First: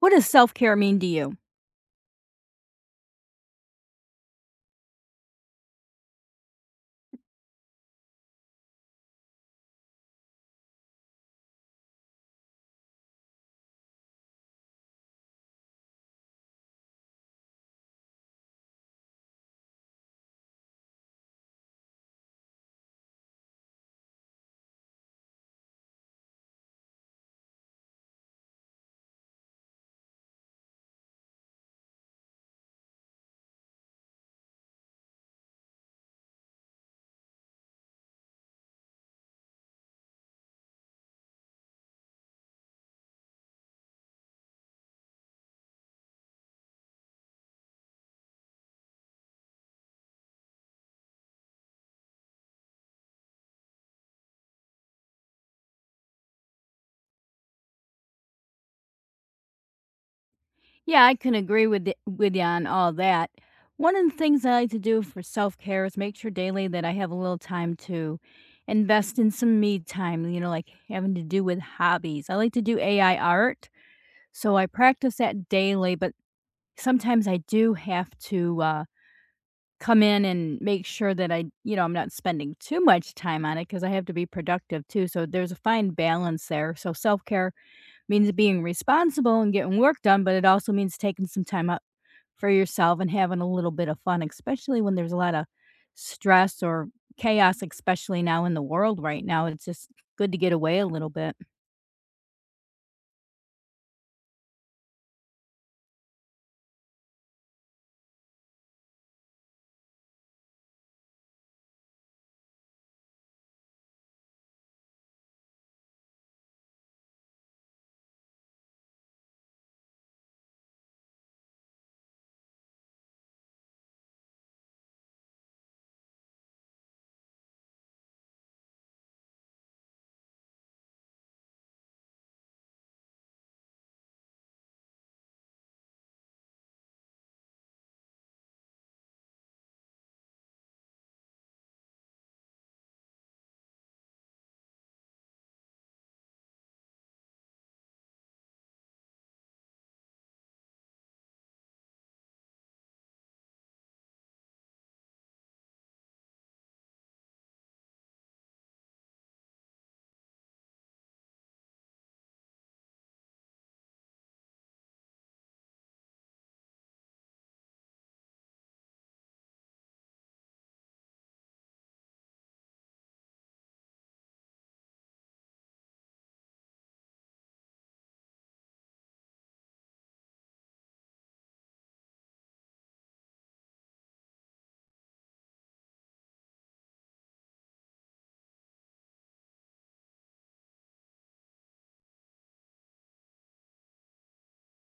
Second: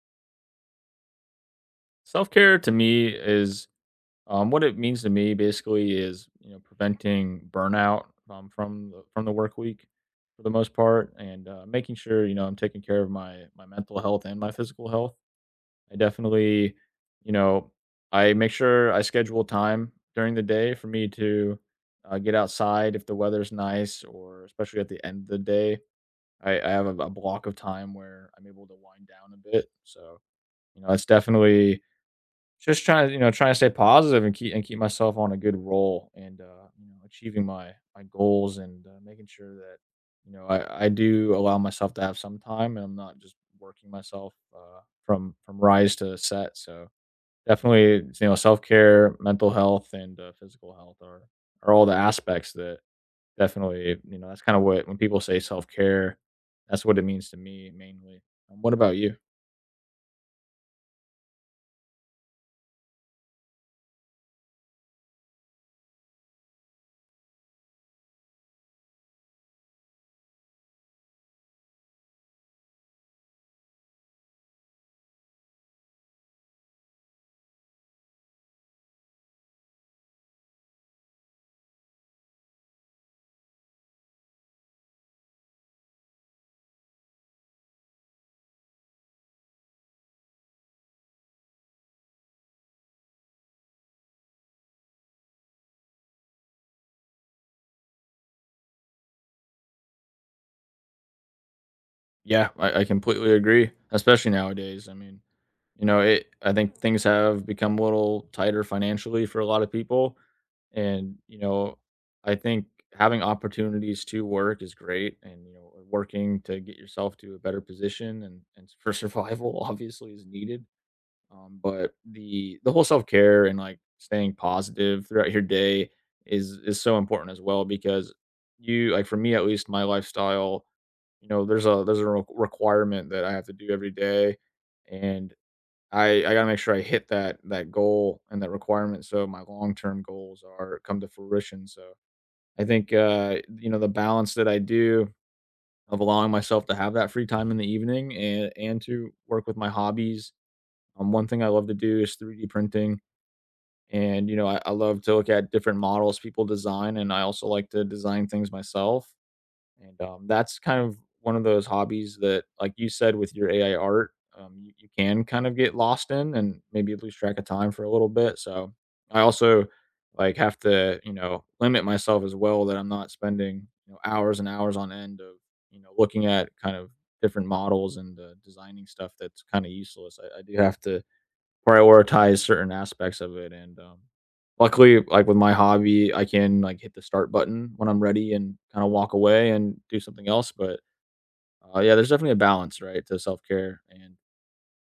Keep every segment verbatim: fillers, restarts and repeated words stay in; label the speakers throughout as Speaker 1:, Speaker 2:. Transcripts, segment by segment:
Speaker 1: What does self-care mean to you?
Speaker 2: Self care to me is um, what it means to me. Basically, is you know preventing burnout um, from the, from the work week for the most part, and uh, making sure you know I'm taking care of my my mental health and my physical health. I definitely, you know, I make sure I schedule time during the day for me to uh, get outside if the weather's nice, or especially at the end of the day. I, I have a, a block of time where I'm able to wind down a bit. So you know, it's definitely just trying to, you know, trying to stay positive and keep and keep myself on a good roll and, uh, you know, achieving my my goals and, uh, making sure that, you know, I I do allow myself to have some time and I'm not just working myself, uh, from from rise to set, so definitely, you know, self-care, mental health, and, uh, physical health are are all the aspects that definitely, you know, that's kinda what when people say self-care, that's what it means to me mainly. Um, What about you?
Speaker 1: Yeah, I can agree with y with you on all that. One of the things I like to do for self-care is make sure daily that I have a little time to invest in some me time, you know, like having to do with hobbies. I like to do A I art, so I practice that daily, but sometimes I do have to, uh, come in and make sure that I you know, I'm not spending too much time on it because I have to be productive too, so there's a fine balance there, so self-care means being responsible and getting work done, but it also means taking some time up for yourself and having a little bit of fun, especially when there's a lot of stress or chaos, especially now in the world right now. It's just good to get away a little bit.
Speaker 2: Yeah, I, I completely agree, especially nowadays. I mean, you know, it. I think things have become a little tighter financially for a lot of people, and you know, I think having opportunities to work is great, and you know, working to get yourself to a better position and and for survival obviously is needed. Um, but the the whole self care and like staying positive throughout your day is is so important as well because you like for me at least my lifestyle, you know, there's a there's a re- requirement that I have to do every day, and I I gotta make sure I hit that that goal and that requirement so my long term goals are come to fruition. So I think uh, you know the balance that I do of allowing myself to have that free time in the evening and and to work with my hobbies um, one thing I love to do is three D printing, and, you know, I I love to look at different models people design, and I also like to design things myself, and, um, that's kind of one of those hobbies that, like you said with your A I art, um, you you can kind of get lost in and maybe lose track of time for a little bit, so I also, like, have to, you know, limit myself as well that I'm not spending, you know, hours and hours on end of, you know, looking at kind of different models and, uh, designing stuff that's kinda useless. I I do have to prioritize certain aspects of it and um luckily like with my hobby I can like hit the start button when I'm ready and kind of walk away and do something else but uh, yeah there's definitely a balance right to self-care and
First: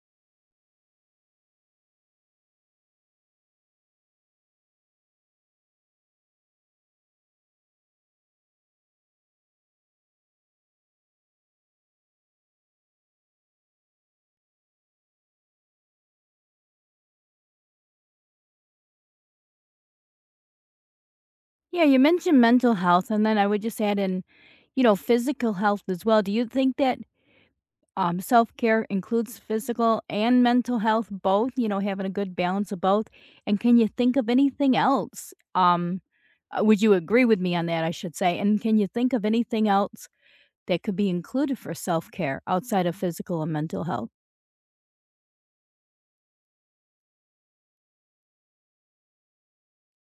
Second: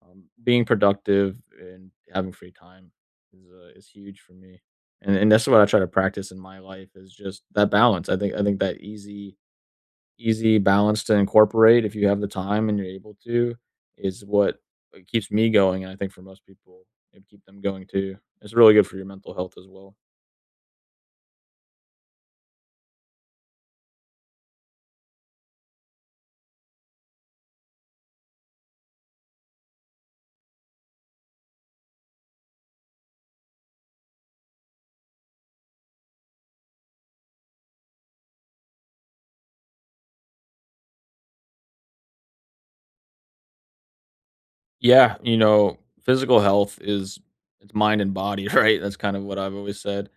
Speaker 2: um, being productive and having free time is uh, is huge for me and and that's what I try to practice in my life is just that balance i think I think that easy easy balance to incorporate if you have the time and you're able to is what what keeps me going, and I think for most people, it'd keep them going too. It's really good for your mental health as well.
Speaker 1: Yeah, you mentioned mental health, and then I would just add in, you know, physical health as well. Do you think that Um, self care includes physical and mental health, both, you know, having a good balance of both. And can you think of anything else? Um, uh, would you agree with me on that? I should say. And can you think of anything else that could be included for self care outside of physical and mental health?
Speaker 2: Yeah, you know, physical health is it's mind and body, right? That's kind of what I've always said.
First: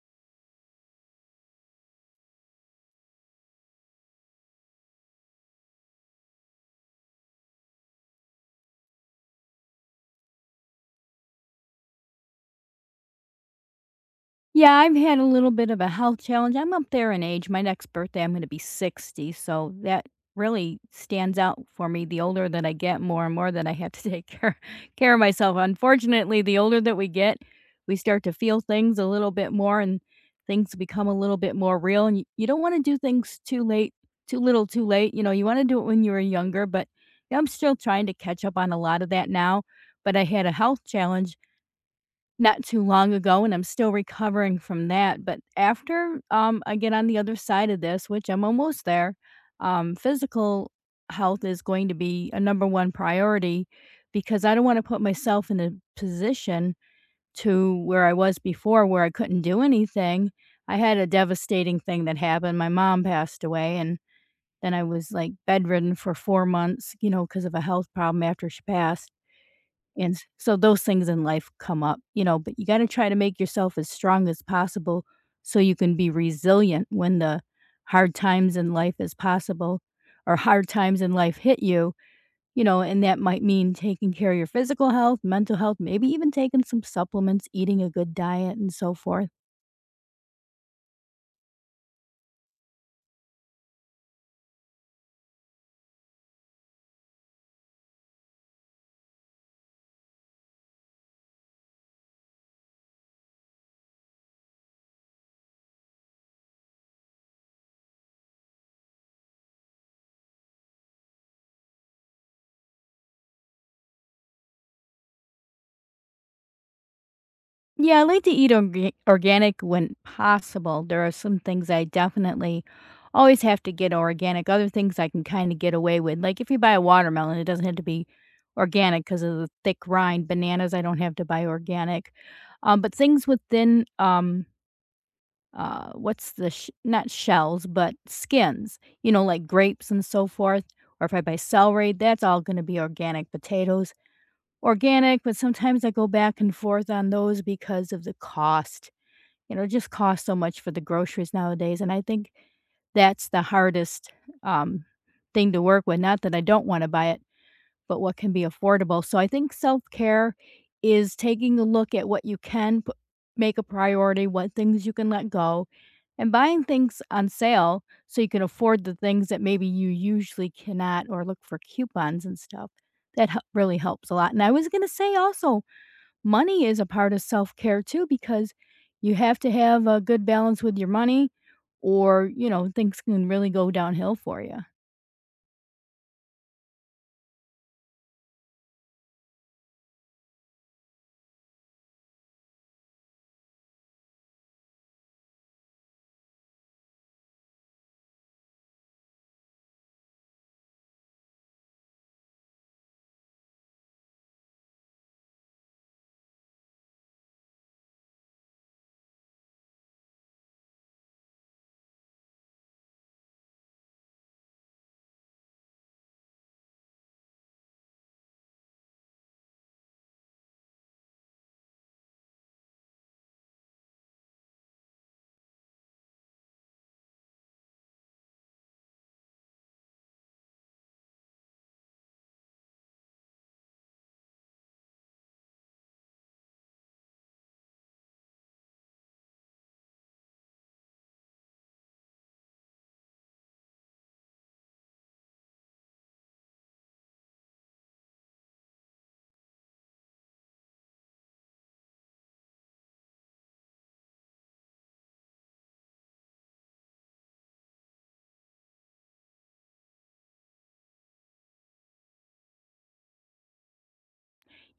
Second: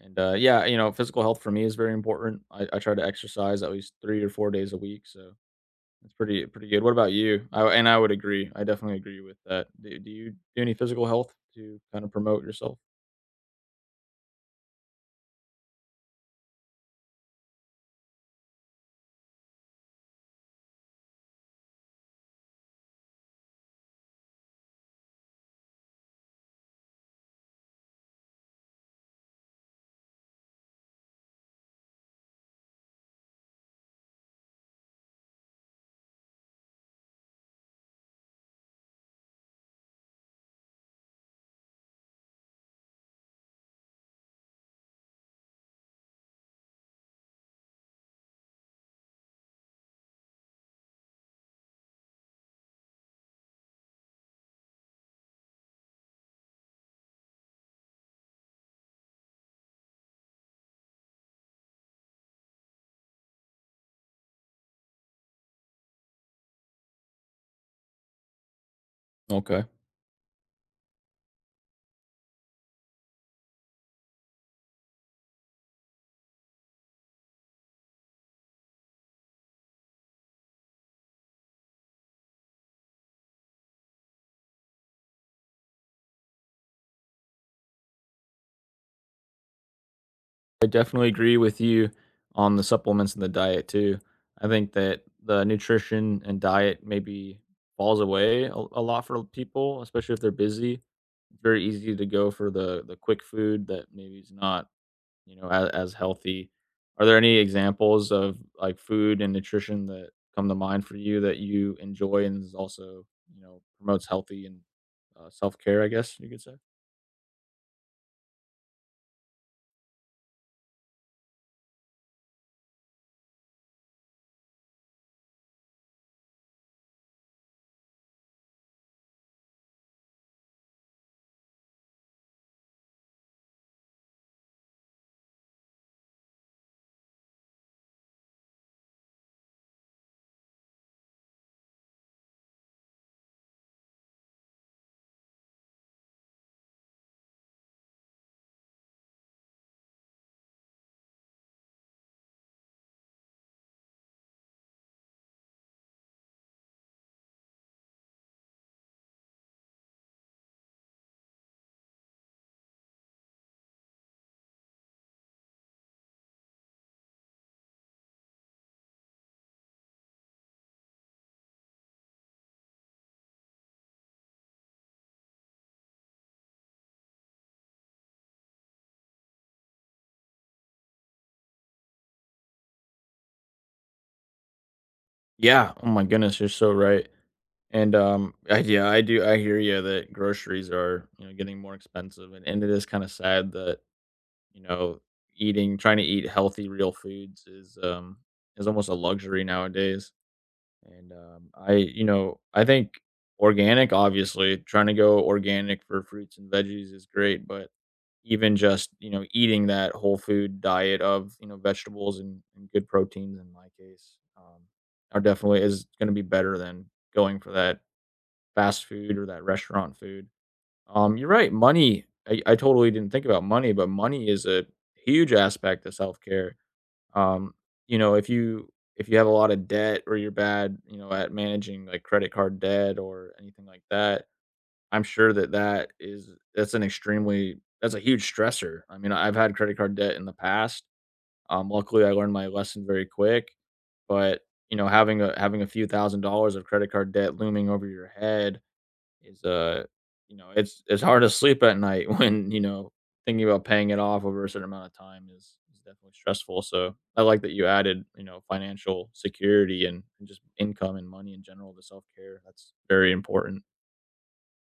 Speaker 2: And uh, yeah, you know, physical health for me is very important. I, I try to exercise at least three or four days a week, so it's pretty pretty good. What about you? I, and I would agree. I definitely agree with that. Do, do you do any physical health to kind of promote yourself?
Speaker 1: Yeah, I've had a little bit of a health challenge. I'm up there in age. My next birthday, I'm going to be sixty. So that really stands out for me. The older that I get, more and more that I have to take care, care of myself. Unfortunately, the older that we get, we start to feel things a little bit more and things become a little bit more real. And you, you don't want to do things too late, too little, too late. You know, you want to do it when you were younger, but yeah, I'm still trying to catch up on a lot of that now. But I had a health challenge not too long ago, and I'm still recovering from that. But after um, I get on the other side of this, which I'm almost there, um, physical health is going to be a number one priority because I don't want to put myself in a position to where I was before, where I couldn't do anything. I had a devastating thing that happened. My mom passed away, and then I was like bedridden for four months, you know, because of a health problem after she passed,
Speaker 2: Okay.
Speaker 1: and s so those things in life come up, you know, but you gotta try to make yourself as strong as possible so you can be resilient when the hard times in life is possible or hard times in life hit you, you know, and that might mean taking care of your physical health, mental health, maybe even taking some supplements, eating a good diet, and so forth.
Speaker 2: I definitely agree with you on the supplements and the diet too. I think that the nutrition and diet maybe falls away a, a lot for people, especially if they're busy. It's very easy to go for the the quick food that maybe is not, you know, as, as healthy. Are there any examples of like food and nutrition that come to mind for you that you enjoy and is also, you know, promotes healthy and uh, self care? I guess you could say.
Speaker 1: Yeah, I like to eat orga organic when possible. There are some things I definitely always have to get organic. Other things I can kinda get away with. Like, if you buy a watermelon, it doesn't have to be organic because of the thick rind. Bananas, I don't have to buy organic. Um, but things within, um, uh, what's the sh not shells, but skins, you know, like grapes and so forth, or if I buy celery, that's all gonna be organic. Potatoes, organic, but sometimes I go back and forth on those because of the cost. You know, it just costs so much for the groceries nowadays, and I think that's the hardest, um, thing to work with, not that I don't wanna buy it, but what can be affordable. So I think self-care is taking a look at what you can p make a priority, what things you can let go, and buying things on sale so you can afford the things that maybe you usually cannot or look for coupons and stuff. That hel really helps a lot, and I was gonna say also, money is a part of self-care too because you have to have a good balance with your money or, you know, things can really go downhill for you.
Speaker 2: Yeah. Oh my goodness, you're so right. And, um, I yeah, I do I hear you that groceries are, you know, getting more expensive, and and it is kinda sad that, you know, eating trying to eat healthy, real foods is, um, is almost a luxury nowadays, and, um, I you know, I think organic, obviously, trying to go organic for fruits and veggies is great, but even just, you know, eating that whole food diet of, you know, vegetables and and good proteins in my case, um, are definitely is gonna be better than going for that fast food or that restaurant food. Um, you're right. Money, I, I totally didn't think about money, but money is a huge aspect of self care. Um, you know, if you if you have a lot of debt or you're bad, you know, at managing like credit card debt or anything like that, I'm sure that that is that's an extremely that's a huge stressor. I mean, I've had credit card debt in the past. Um, luckily, I learned my lesson very quick, but you know, having a having a few thousand dollars of credit card debt looming over your head is uh, you know, it's it's hard to sleep at night when, you know, thinking about paying it off over a certain amount of time is is definitely stressful, so I like that you added, you know, financial security and and just income and money in general to self-care, that's very important.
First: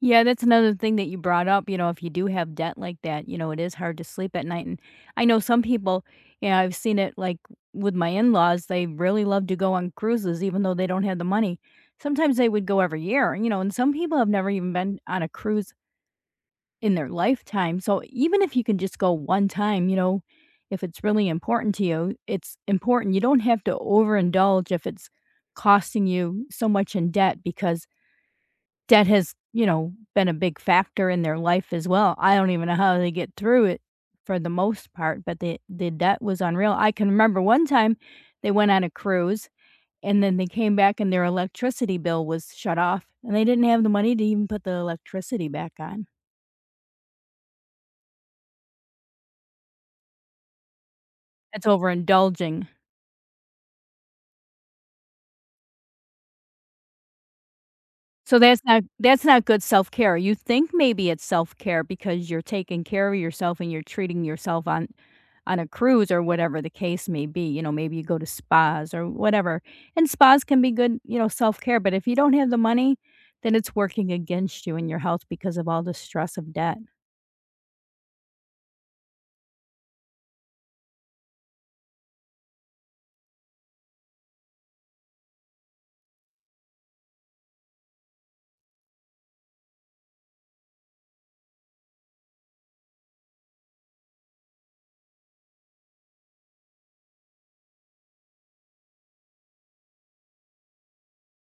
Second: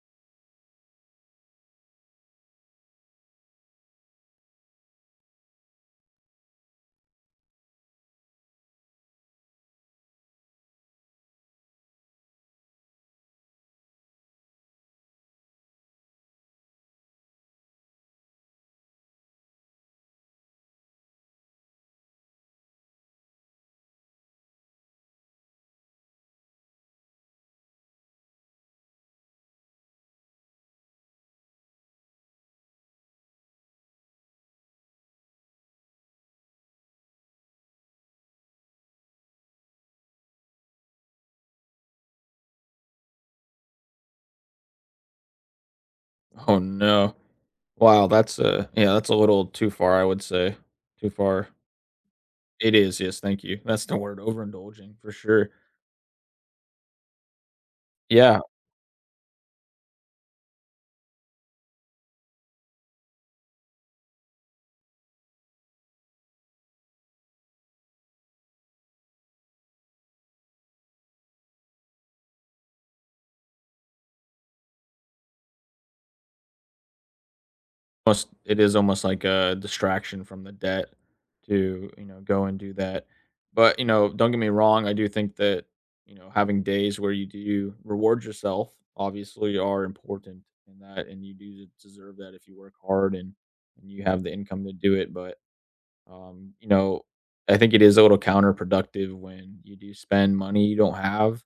Speaker 1: Yeah, that's another thing that you brought up, you know, if you do have debt like that, you know, it is hard to sleep at night, and I know some people, you know, I've seen it, like, with my in-laws, they really love to go on cruises even though they don't have the money. Sometimes they would go every year, you know, and some people have never even been on a cruise in their lifetime, so even if you can just go one time, you know, if it's really important to you, it's important. You don't have to overindulge if it's costing you so much in debt because debt has, you know, been a big factor in their life as well. I don't even know how they get through it for the most part, but the the debt was unreal. I can remember one time they went on a cruise and then they came back and their electricity bill was shut off and they didn't have the money to even put the electricity back on.
Speaker 2: Oh, no. Wow, that's a yeah, that's a little too far, I would say. Too far.
Speaker 1: That's overindulging.
Speaker 2: It is, yes, thank you. That's the word, overindulging, for sure.
Speaker 1: So
Speaker 2: Yeah.
Speaker 1: that's not that's not good self-care. You think maybe it's self-care because you're taking care of yourself and you're treating yourself on on a cruise or whatever the case may be. You know, maybe you go to spas or whatever. And spas can be good, you know, self-care, but if you don't have the money, then it's working against you and your health because of all the stress of debt.
Speaker 2: Almost it is almost like a distraction from the debt to you know go and do that but you know don't get me wrong I do think that you know having days where you do reward yourself obviously are important in that and you do deserve that if you work hard and, and you have the income to do it but um you know I think it is a little counterproductive when you do spend money you don't have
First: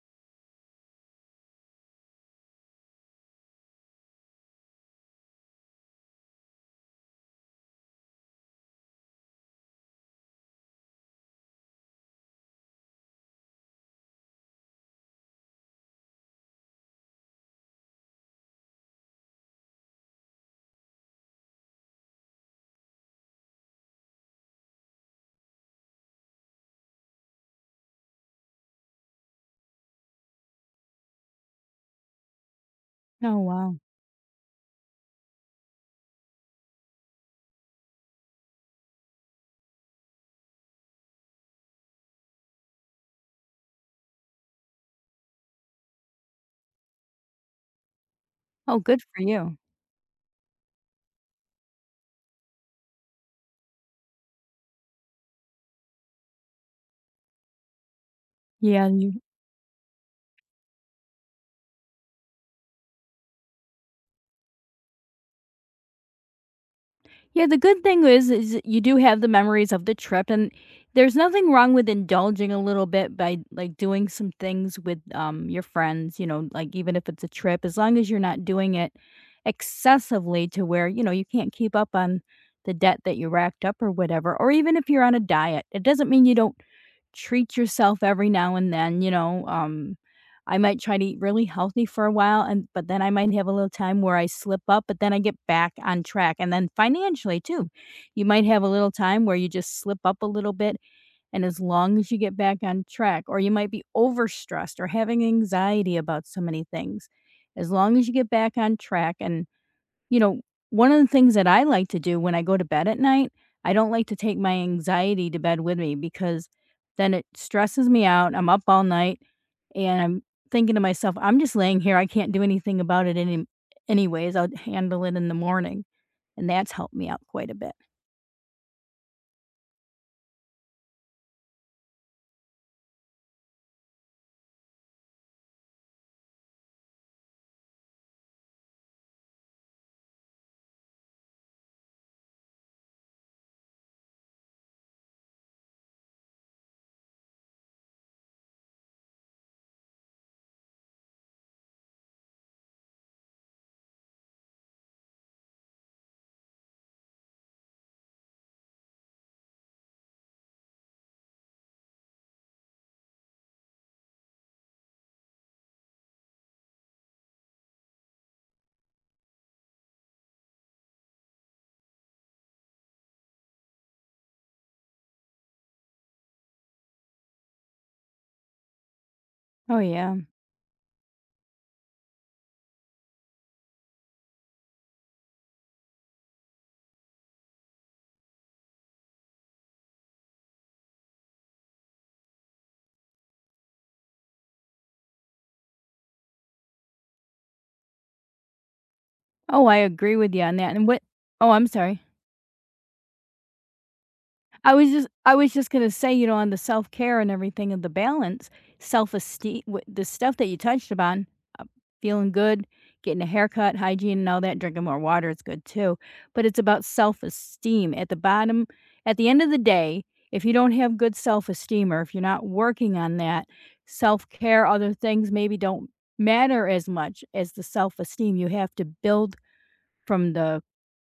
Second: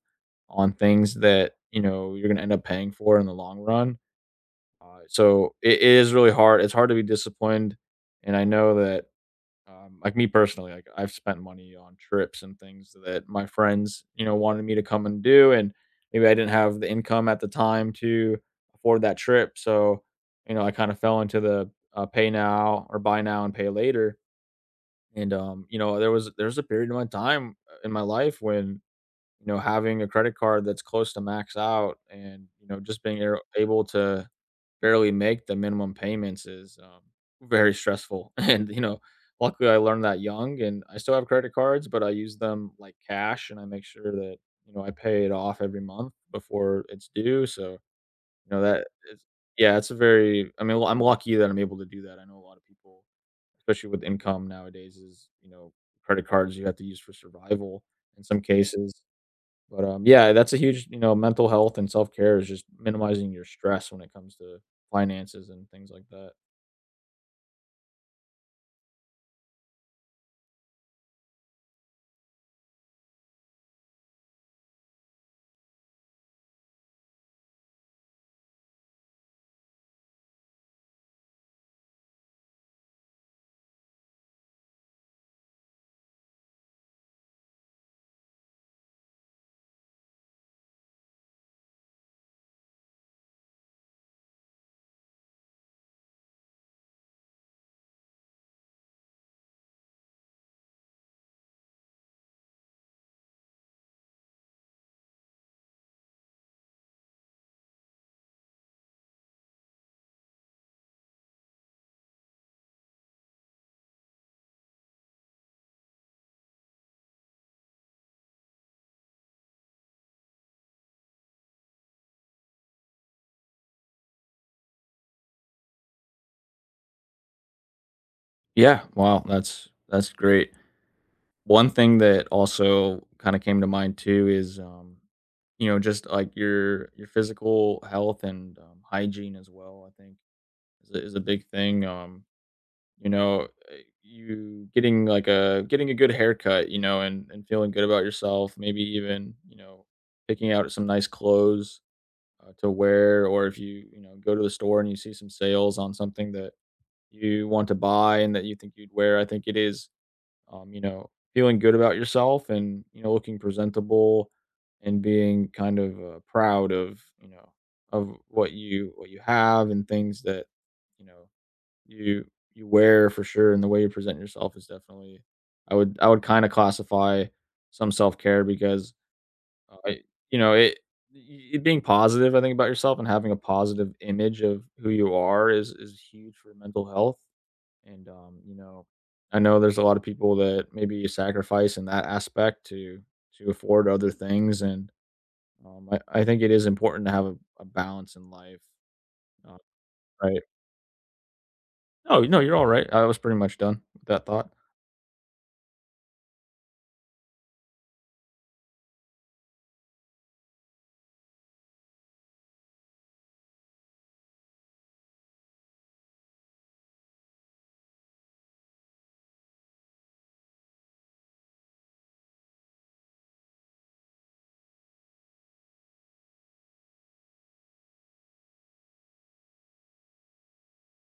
Speaker 2: on things that you know you're going to end up paying for in the long run. Uh, so it it is really hard. It's hard to be disciplined, and I know that, um, like me personally, like I've spent money on trips and things that my friends, you know, wanted me to come and do, and maybe I didn't have the income at the time to afford that trip. So, you know, I kind of fell into the uh, pay now or buy now and pay later. And um, you know, there was there was a period in my time uh, in my life when you know, having a credit card that's close to max out and, you know, just being
Speaker 1: Oh,
Speaker 2: ar-
Speaker 1: wow.
Speaker 2: able to barely make the minimum payments is um, very stressful. And, you know, luckily I learned that young and I still have credit cards, but I use them like cash and I make sure that, you know, I pay it off every month before it's due. So, you know,
Speaker 1: Oh,
Speaker 2: that
Speaker 1: good
Speaker 2: is,
Speaker 1: for you.
Speaker 2: yeah, it's a very, I mean, well, I'm lucky that I'm able to do that. I know a lot of people, especially with income nowadays, is, you know, credit cards you have to use for survival in some
Speaker 1: Yeah,
Speaker 2: cases
Speaker 1: you.
Speaker 2: but, um, yeah, that's a huge you know, mental health and self-care is just minimizing your stress when it comes to finances and things like that.
Speaker 1: Yeah, the good thing is is you do have the memories of the trip, and there's nothing wrong with indulging a little bit by, like, doing some things with, um, your friends, you know, like, even if it's a trip, as long as you're not doing it excessively to where, you know, you can't keep up on the debt that you racked up or whatever, or even if you're on a diet, it doesn't mean you don't treat yourself every now and then, you know, um, I might try to eat really healthy for a while and but then I might have a little time where I slip up, but then I get back on track. And then financially too. You might have a little time where you just slip up a little bit and as long as you get back on track or you might be overstressed or having anxiety about so many things. As long as you get back on track and you know, one of the things that I like to do when I go to bed at night, I don't like to take my anxiety to bed with me because then it stresses me out. I'm up all night and I'm thinking to myself, I'm just laying here. I can't do anything about it any anyways. I'll handle it in the morning. And that's helped me out quite a bit.
Speaker 2: Yeah, wow, that's that's great. One thing that also kinda came to mind too is, um, you know, just, like, your your physical health and, um, hygiene as well, I think is a is a big thing, um, you know, uh, you getting, like, a getting a good haircut, you know, and and feeling good about yourself, maybe even, you know, picking out some nice clothes, uh, to wear or if you, you know, go to the store and you see some sales on something that you want to buy and that you think you'd wear. I think it is, um, you know, feeling good about yourself and, you know, looking presentable and being kind of uh, proud of, you know, of what you what you have and things that, you know, you you wear for sure and the way you present yourself is definitely I would I would kind of classify some self-care because uh,
Speaker 1: Oh
Speaker 2: I
Speaker 1: yeah.
Speaker 2: you know, it y y being positive, I think, about yourself and having a positive image of who you are is is huge for mental health, and, um, you know, I know there's a lot of people that maybe sacrifice in that aspect to to afford other things, and, um, I I think it is important to have a a balance in life, uh,
Speaker 1: Oh, I agree with you
Speaker 2: right?
Speaker 1: on that. And what. Oh, I'm sorry.
Speaker 2: No, no, you're alright. I was pretty much done with that thought.
Speaker 1: I was just I was just gonna say, you know, on the self-care and everything and the balance, self-esteem, the stuff that you touched upon, uh, feeling good, getting a haircut, hygiene and all that, drinking more water is good too. But it's about self-esteem. At the bottom, at the end of the day, if you don't have good self-esteem or if you're not working on that, self-care, other things maybe don't matter as much as the self-esteem. You have to build from the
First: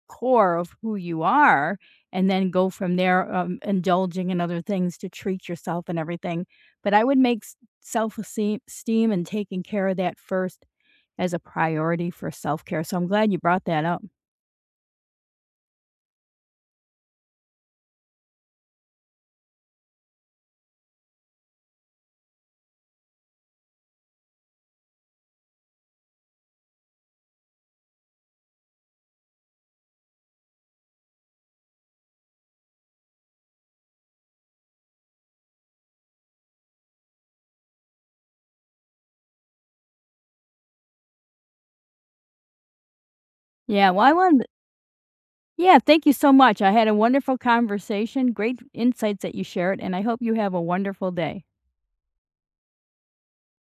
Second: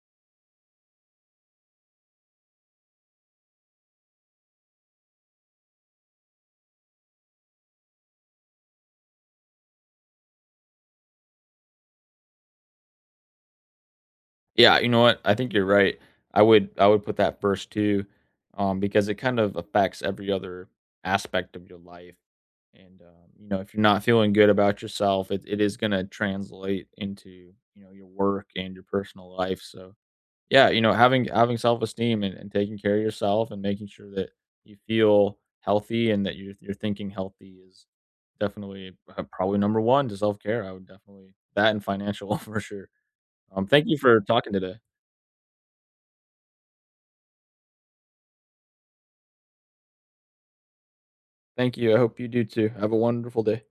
Speaker 1: core of who you are and then go from there, um, indulging in other things to treat yourself and everything. But I would make self-esteem esteem and taking care of that first as a priority for self-care, so I'm glad you brought that up.
Speaker 2: Yeah, you know what? I think you're right. I would I would put that first too, um, because it kind of affects every other aspect of your life. And um, you know, if you're not feeling good about yourself, it, it is gonna translate into, you know, your work and your personal life. So yeah, you know, having having self-esteem and, and taking care of yourself and making sure that you feel healthy and that you're you're thinking healthy is definitely uh, probably number one to self-care. I would definitely that and financial for sure. Um, thank
Speaker 1: Yeah,
Speaker 2: you
Speaker 1: well, I
Speaker 2: for
Speaker 1: wanted
Speaker 2: talking today.
Speaker 1: Yeah, thank you so much. I had a wonderful conversation, great insights that you shared, and I hope you have a wonderful day.
Speaker 2: Thank you. I hope you do too. Have a wonderful day.